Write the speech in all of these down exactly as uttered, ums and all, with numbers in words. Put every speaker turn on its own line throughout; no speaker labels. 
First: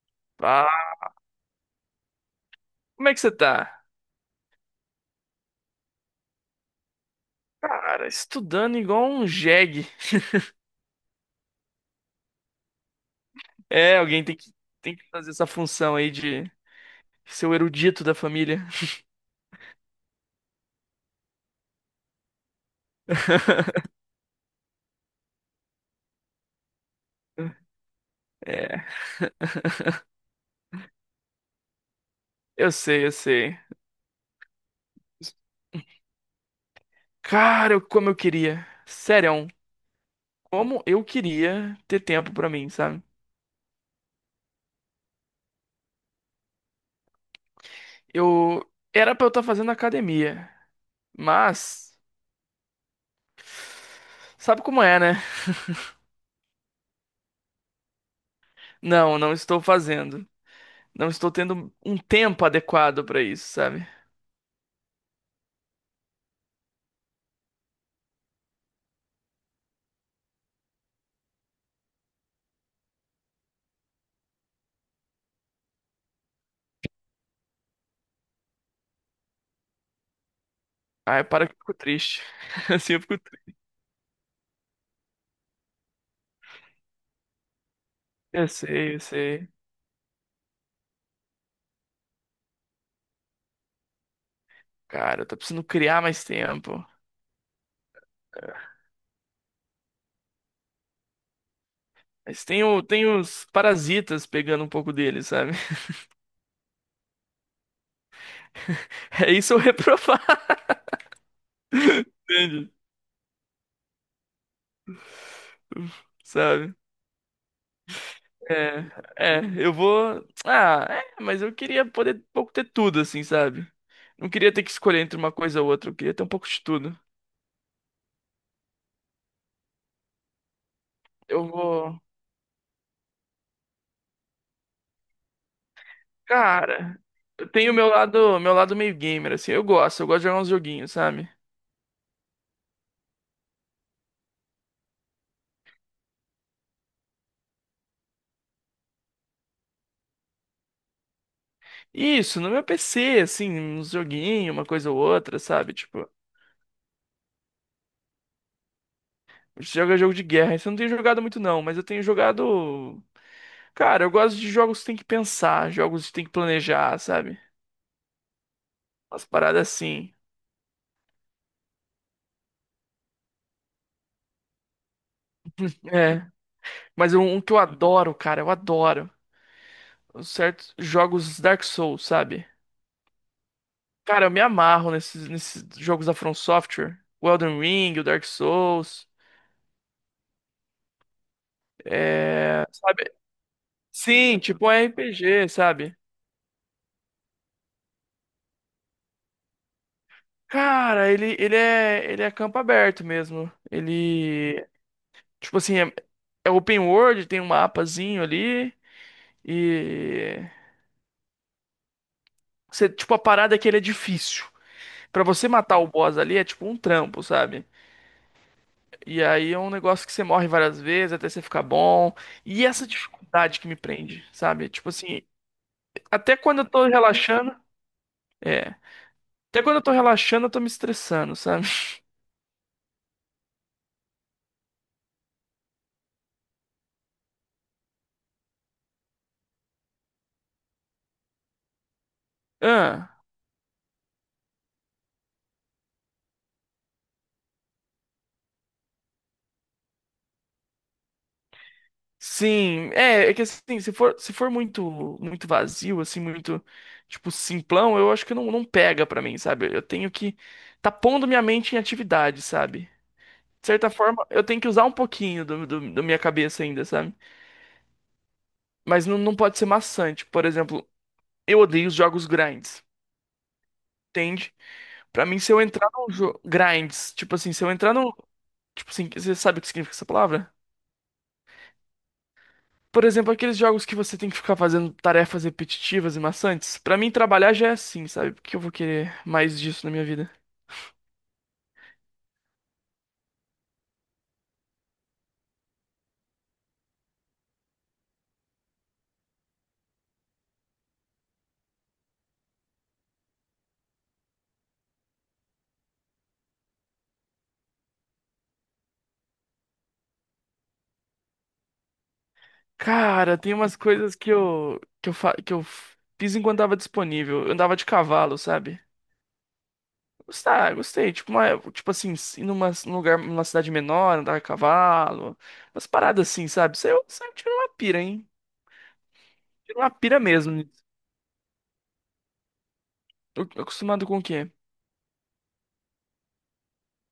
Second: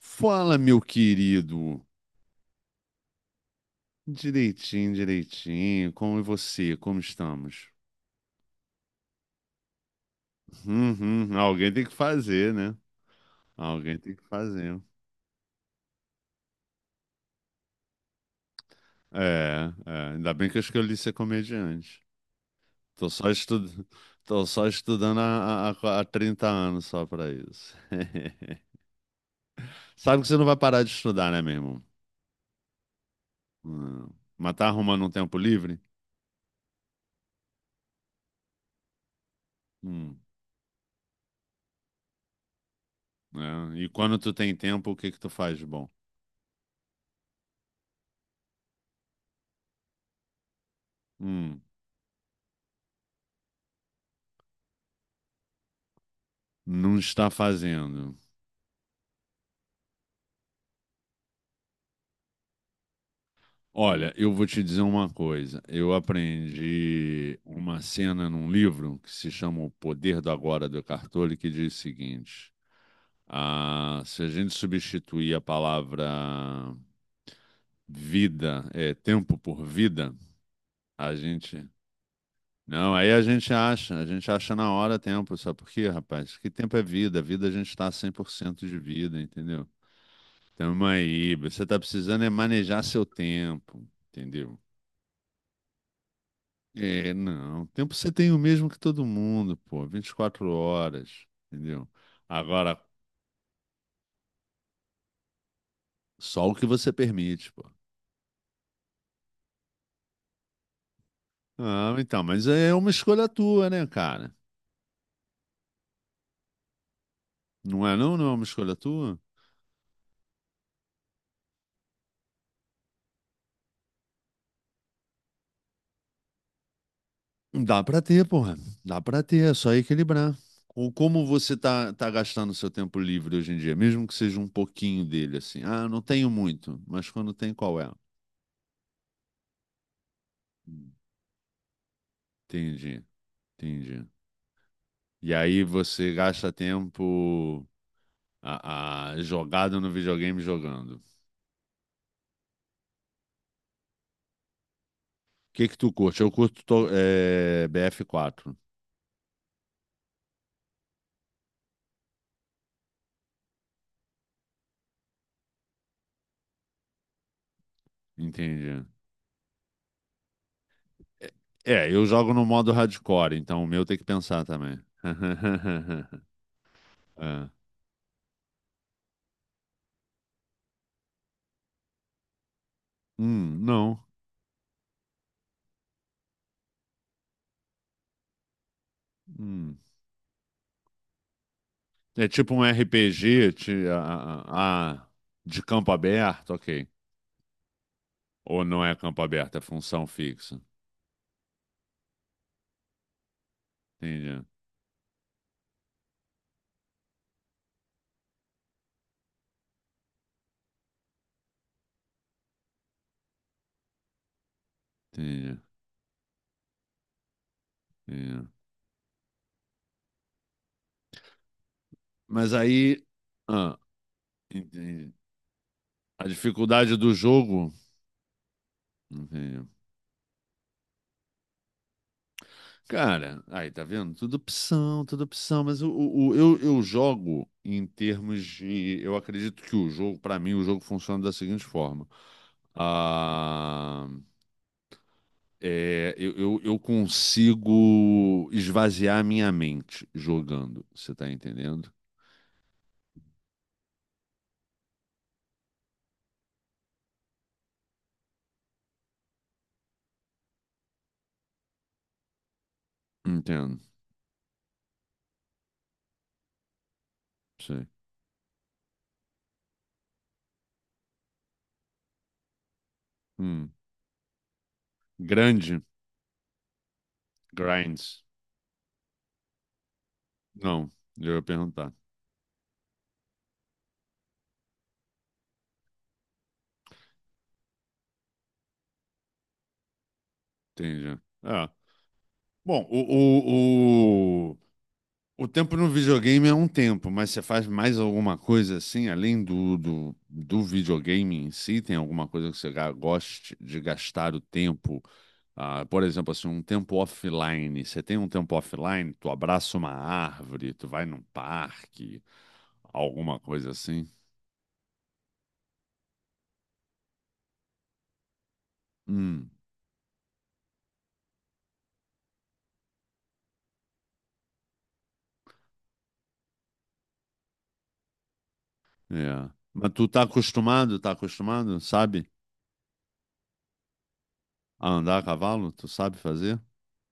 Fala, meu
Ah,
querido.
como é que você tá?
Direitinho, direitinho. Como é você? Como estamos?
Cara, estudando igual um jegue.
Uhum. Alguém tem que fazer, né?
É,
Alguém tem que
alguém tem que,
fazer.
tem que fazer essa função aí de ser o erudito da família.
É, é. Ainda bem que eu escolhi ser comediante. Tô só estu- Tô só estudando há, há, há trinta anos só pra isso.
É,
Sabe que você não vai parar de estudar, né, meu irmão?
eu sei, eu sei.
Hum. Mas tá arrumando um tempo livre?
Cara, eu- como eu queria. Sério,
Hum.
como eu queria ter tempo pra mim, sabe?
É. E quando tu tem tempo, o que que tu faz de bom?
Eu era pra eu estar fazendo academia,
Hum.
mas sabe como é, né?
Não está fazendo.
Não, não estou fazendo. Não estou tendo um tempo adequado pra isso, sabe?
Olha, eu vou te dizer uma coisa. Eu aprendi uma cena num livro que se chama O Poder do Agora, do Eckhart Tolle, que diz o seguinte: ah, se a gente substituir a palavra vida, é, tempo por vida, a
Aí para que eu
gente.
fico triste. Assim
Não,
eu
aí
fico
a gente
triste.
acha, a gente acha na hora tempo, sabe por quê, rapaz? Que tempo é vida, vida a gente está cem por
Eu
cento de
sei, eu
vida,
sei.
entendeu? Tamo aí, você tá precisando é manejar seu tempo, entendeu?
Cara, eu tô precisando criar mais tempo.
É, não. O tempo você tem o mesmo que todo mundo, pô. Vinte e quatro horas, entendeu?
Mas tem,
Agora,
o, tem os parasitas pegando um pouco dele, sabe?
só o que você permite, pô.
É isso eu reprovar,
Ah, então, mas é
entende?
uma escolha tua, né, cara?
Sabe?
Não é não? Não é uma escolha tua?
É, é, eu vou. Ah, é, mas eu queria poder um pouco ter tudo, assim, sabe? Não queria ter que escolher entre uma coisa ou outra, eu queria ter um pouco de tudo.
Dá pra ter, porra. Dá pra ter, é só equilibrar. Ou como
Eu
você tá,
vou.
tá gastando seu tempo livre hoje em dia, mesmo que seja um pouquinho dele, assim. Ah, não tenho muito,
Cara,
mas quando
eu
tem,
tenho
qual
meu
é?
lado, meu lado meio gamer, assim, eu gosto, eu gosto de jogar uns joguinhos, sabe?
Entendi, entendi. E aí você gasta tempo. A, a jogada no videogame jogando. O
Isso, no meu P C, assim, uns joguinhos, uma coisa ou outra,
que
sabe?
que tu
Tipo,
curte? Eu curto to- é, B F quatro,
a gente joga jogo de guerra. Isso eu não tenho jogado muito, não, mas eu tenho jogado. Cara, eu gosto de jogos que tem que pensar, jogos que tem que planejar, sabe?
entendi.
Umas paradas assim.
É, é, eu jogo no modo hardcore, então o meu tem que pensar também.
É. Mas um, um
É.
que eu adoro, cara, eu adoro. Os certos jogos Dark Souls, sabe?
Hum, não.
Cara, eu me amarro nesses, nesses jogos da From Software. O Elden Ring, o Dark Souls,
Hum. É tipo um
sabe?
R P G, ti-
Sim,
ah,
tipo um
ah, ah,
R P G,
de campo
sabe?
aberto, ok. Ou não é campo aberto, é função fixa.
Cara, ele, ele é ele é campo aberto mesmo.
Entendi,
Ele, tipo assim, é, é open world, tem um mapazinho ali e você, tipo, a parada é que ele é difícil. Pra você
entendi,
matar o boss ali é tipo um trampo, sabe?
entendi.
E aí é um negócio que você morre várias vezes até você ficar bom.
Mas
E essa
aí,
dificuldade que me
ah,
prende, sabe? Tipo
entendi.
assim,
A
até quando eu tô
dificuldade do
relaxando,
jogo,
é, até
entendi.
quando eu tô relaxando, eu tô me estressando, sabe?
Cara, aí tá vendo? Tudo opção, tudo opção, mas o, o, o- eu, eu jogo em termos de. Eu acredito que o jogo, pra mim, o jogo funciona da seguinte forma.
Ah.
Ah, é, eu, eu, eu consigo esvaziar minha mente jogando, você tá entendendo?
Sim, é, é que assim, se for, se for muito muito vazio, assim, muito, tipo, simplão, eu acho que não, não pega pra mim, sabe? Eu tenho que tá pondo minha mente em atividade, sabe? De
Entendo,
certa forma, eu tenho que usar um pouquinho do, do, da minha cabeça ainda, sabe?
sei.
Mas não, não pode ser maçante. Por exemplo, eu odeio os jogos grinds,
Hum.
entende? Pra mim, se eu
Grande,
entrar num jogo. Grinds, tipo assim, se eu entrar num.
grinds.
Tipo assim, você sabe o que significa essa palavra?
Não, eu ia perguntar.
Por exemplo, aqueles jogos que você tem que ficar fazendo tarefas repetitivas e maçantes. Pra mim, trabalhar já é assim, sabe? Porque eu vou querer mais disso na minha vida.
Entendi. Ah, bom, o, o, o tempo no videogame é um tempo, mas você faz mais alguma coisa assim, além do, do, do videogame em si? Tem alguma coisa que você ga- goste de gastar o tempo? Ah, por exemplo, assim, um tempo offline. Você tem um tempo offline? Tu abraça uma árvore, tu vai num parque,
Cara,
alguma
tem
coisa
umas
assim?
coisas que eu que eu, fa- que eu fiz enquanto tava disponível. Eu andava de cavalo, sabe?
Hum,
Gostar, gostei. Tipo, uma, tipo assim, ir numa, num lugar, numa cidade menor, andar a cavalo. Umas paradas assim, sabe? Isso aí eu, isso aí eu tiro uma pira, hein?
é.
Tiro uma
Mas tu
pira
tá
mesmo nisso.
acostumado, tá acostumado, sabe?
Eu, eu acostumado com o quê?
A andar a cavalo? Tu sabe fazer?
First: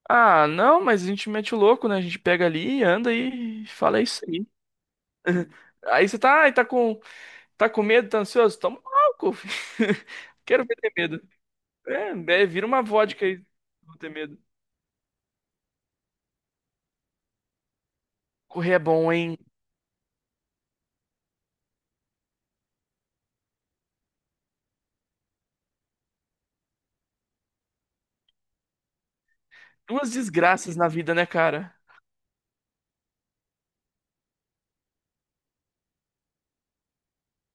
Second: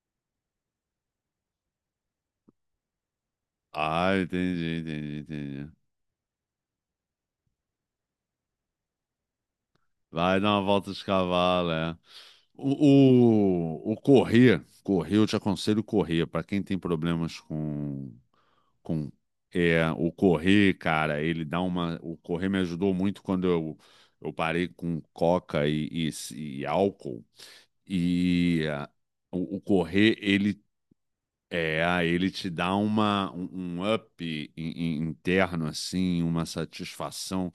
Ah, não, mas a gente mete o louco, né? A gente pega ali, anda e fala "É
Ah,
isso aí.
entendi, entendi, entendi.
Aí você tá, ai, tá com, tá com medo, tá ansioso? Toma um álcool, filho.
Vai dar uma
Quero ver ter
volta de
medo.
cavalo, é.
É, é, vira uma vodka aí,
O, o, o
não ter medo.
correr, correr, eu te aconselho correr. Para quem tem problemas com,
Correr é
com
bom, hein?
é, o correr, cara, ele dá uma. O correr me ajudou muito quando eu, eu parei com coca e, e, e álcool. E ah, o, o
Duas
correr, ele
desgraças na vida, né, cara?
é, ele te dá uma, um, um up in- in- interno, assim, uma satisfação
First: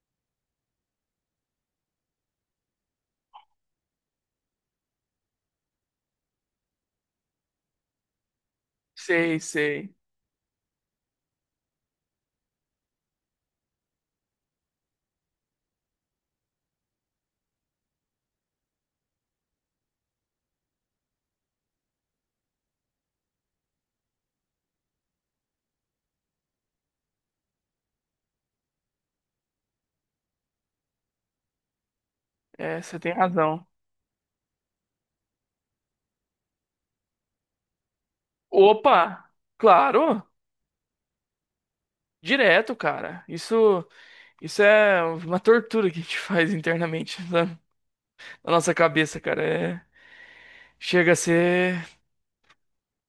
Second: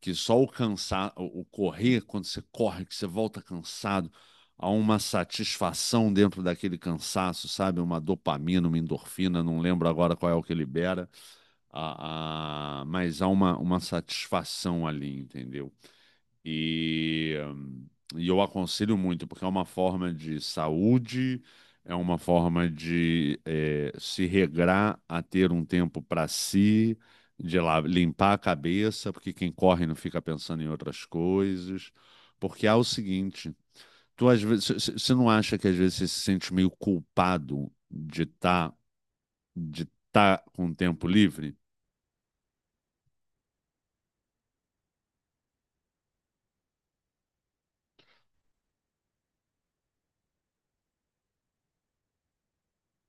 que só o cansar, o correr, quando você corre, que você volta cansado, há uma satisfação dentro daquele cansaço, sabe? Uma dopamina, uma
Sei,
endorfina, não lembro
sei.
agora qual é o que libera, a, a- mas há uma, uma satisfação ali, entendeu? E, hum, e eu aconselho muito, porque é uma forma de saúde, é uma forma de eh, se regrar a ter um tempo para si, de lá limpar a cabeça, porque quem corre não fica pensando em outras coisas. Porque há
É,
o
você tem
seguinte,
razão.
tu às vezes, você não acha que às vezes você se sente meio culpado de estar
Opa!
de
Claro!
tá com o tempo livre?
Direto, cara. Isso, isso é uma tortura que a gente faz internamente na, na nossa cabeça, cara. É, chega a ser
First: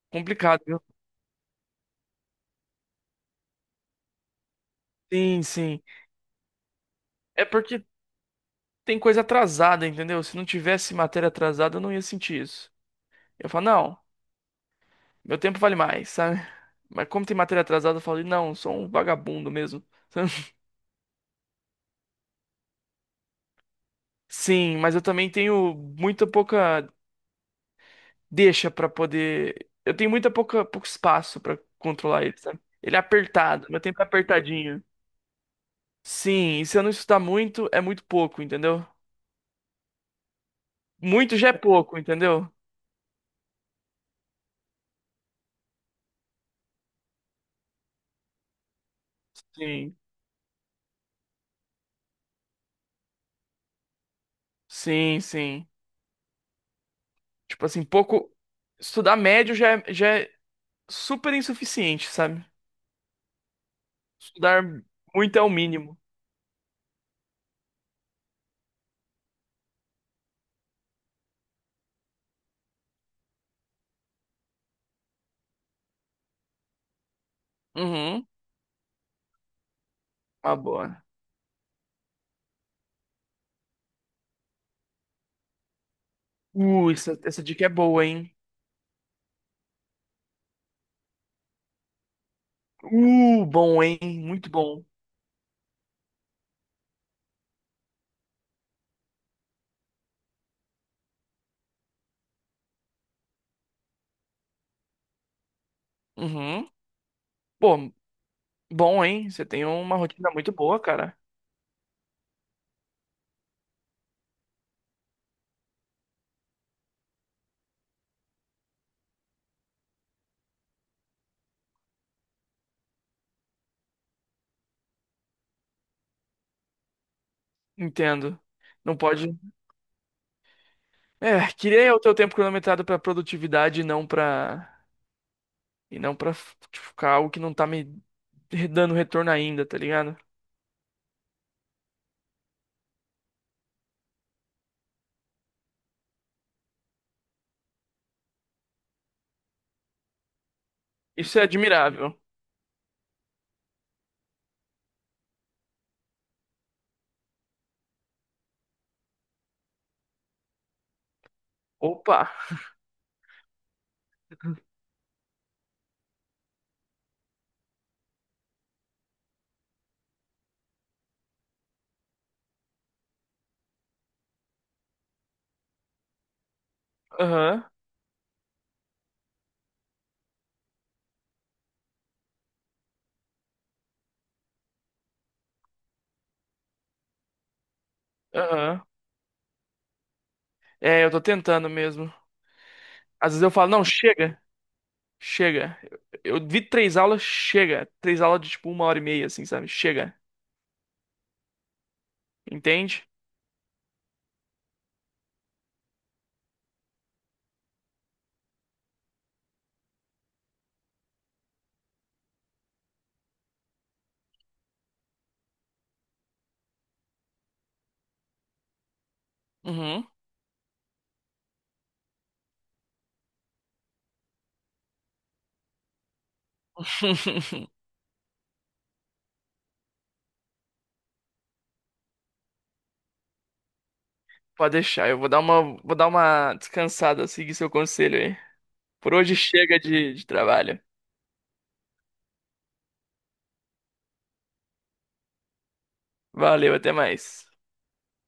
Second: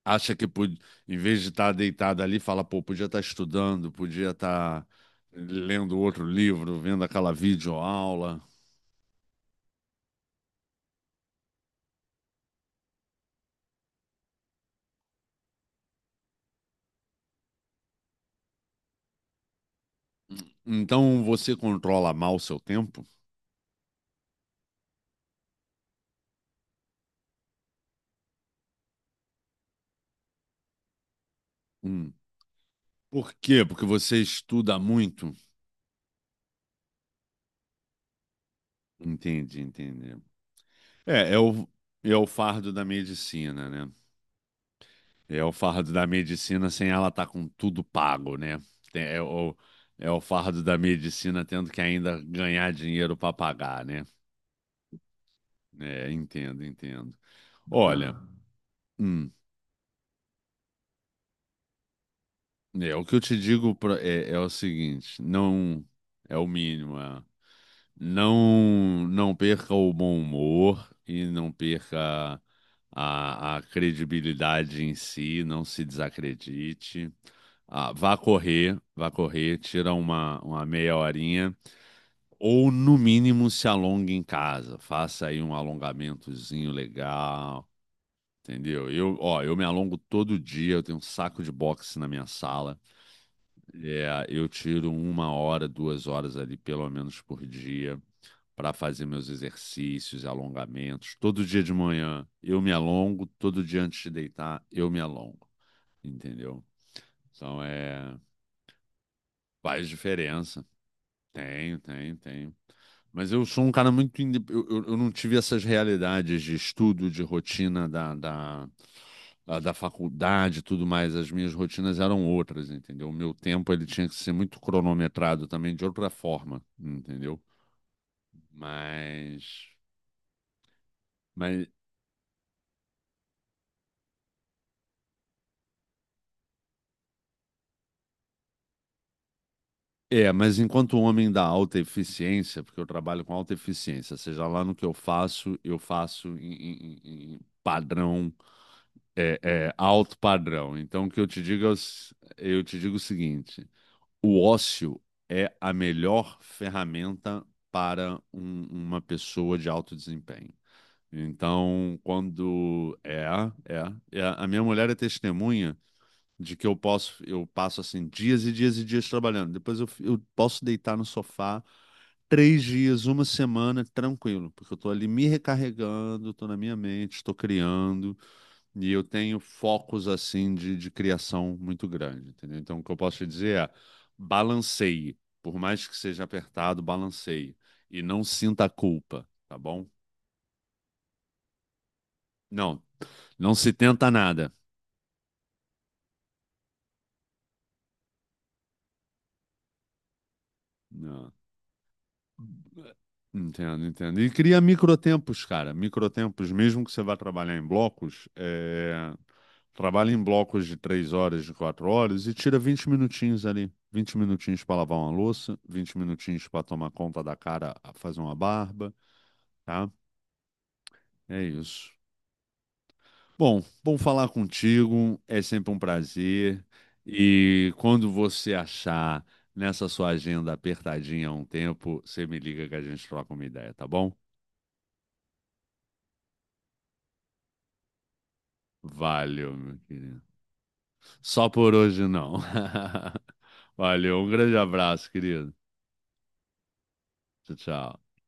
acha que
complicado,
pod-
viu?
Em vez de estar deitado ali, fala, pô, podia estar estudando, podia estar
Sim, sim.
lendo outro livro, vendo aquela
É porque
videoaula.
tem coisa atrasada, entendeu? Se não tivesse matéria atrasada, eu não ia sentir isso. Eu falo, não, meu tempo vale mais, sabe? Mas como tem matéria atrasada, eu falo, não, sou um vagabundo mesmo. Sabe?
Então você controla mal o seu tempo?
Sim, mas eu também tenho muita pouca deixa pra poder. Eu tenho muita pouca pouco espaço pra
Hum.
controlar ele, sabe? Ele é
Por quê?
apertado, meu
Porque
tempo é
você estuda
apertadinho.
muito?
Sim, e se eu não estudar muito, é muito pouco, entendeu?
Entendi, entendi. É,
Muito
é
já é
o,
pouco,
é o
entendeu?
fardo da medicina, né? É o fardo da medicina sem ela estar com tudo pago, né? Tem- É o,
Sim,
é o fardo da medicina tendo que ainda ganhar dinheiro para pagar, né?
sim, sim.
É, entendo, entendo.
Tipo assim,
Olha,
pouco. Estudar
hum,
médio já é, já é- super insuficiente, sabe?
é o que eu te digo pra- é, é o
Estudar
seguinte,
muito é o
não
mínimo.
é o mínimo, é, não não perca o bom humor e não perca a, a credibilidade em si, não se desacredite. Ah, vá
Uhum.
correr, vá correr, tira uma,
Uma
uma meia
boa.
horinha ou no mínimo se alongue em casa, faça aí um alongamentozinho
Uh, essa, essa dica é
legal.
boa, hein?
Entendeu? Eu, ó, eu me alongo todo dia, eu tenho um saco de boxe na minha sala.
Uh, bom, hein?
É, eu
Muito bom.
tiro uma hora, duas horas ali, pelo menos por dia, para fazer meus exercícios, alongamentos. Todo dia de manhã eu me alongo, todo dia antes de deitar eu me alongo, entendeu?
Uhum.
Então
Pô,
é,
bom, hein? Você tem
faz
uma rotina muito
diferença.
boa, cara.
Tenho, tenho, tenho. Mas eu sou um cara muito. inde- Eu, eu, eu não tive essas realidades de estudo, de rotina da, da, da da faculdade e tudo mais. As minhas rotinas eram outras, entendeu? O meu tempo ele tinha que ser muito cronometrado também de outra forma, entendeu?
Entendo. Não pode.
Mas,
É,
mas
queria o teu tempo cronometrado pra produtividade e não pra. E não pra f- tipo, ficar algo que não tá me dando retorno ainda, tá ligado?
é, mas enquanto um homem da alta eficiência, porque eu trabalho com alta eficiência, seja lá no que eu faço, eu faço em, em- em- em padrão é, é, alto padrão. Então, o que eu
Isso
te
é
digo é o s-
admirável.
eu te digo o seguinte: o ócio é a melhor ferramenta para um- uma pessoa de alto desempenho. Então,
Opa!
quando é, é, é, a minha mulher é testemunha de que eu posso, eu passo assim dias e dias e dias trabalhando. Depois eu, f- eu posso deitar no sofá três dias, uma semana, tranquilo, porque eu estou ali me recarregando, estou na minha mente, estou
Aham,
criando. E eu tenho focos assim de, de criação muito grande, entendeu? Então, o que eu posso te dizer é balanceie. Por mais que seja apertado, balanceie. E não sinta
aham.
culpa, tá bom?
É, eu tô tentando mesmo.
Não,
Às vezes eu
não
falo,
se
não,
tenta
chega,
nada.
chega. Eu, eu vi três aulas, chega. Três aulas de tipo uma hora e meia, assim, sabe? Chega.
Não,
Entende?
entendo, entendo. E cria microtempos, cara. Microtempos, mesmo que você vá trabalhar em blocos, é... trabalha em blocos de três horas, de quatro horas e tira vinte minutinhos ali. Vinte minutinhos para lavar uma louça, vinte minutinhos para tomar conta da cara, fazer uma barba. Tá?
Uhum.
É isso. Bom, bom falar contigo, é sempre um prazer. E quando você achar nessa sua agenda apertadinha um tempo, você me liga que a gente troca uma ideia, tá bom?
Pode deixar, eu vou dar uma, vou dar uma descansada, seguir seu conselho aí. Por hoje
Valeu, meu
chega de,
querido.
de trabalho.
Só por hoje não. Valeu, um grande abraço, querido.
Valeu, até mais.
Tchau, tchau.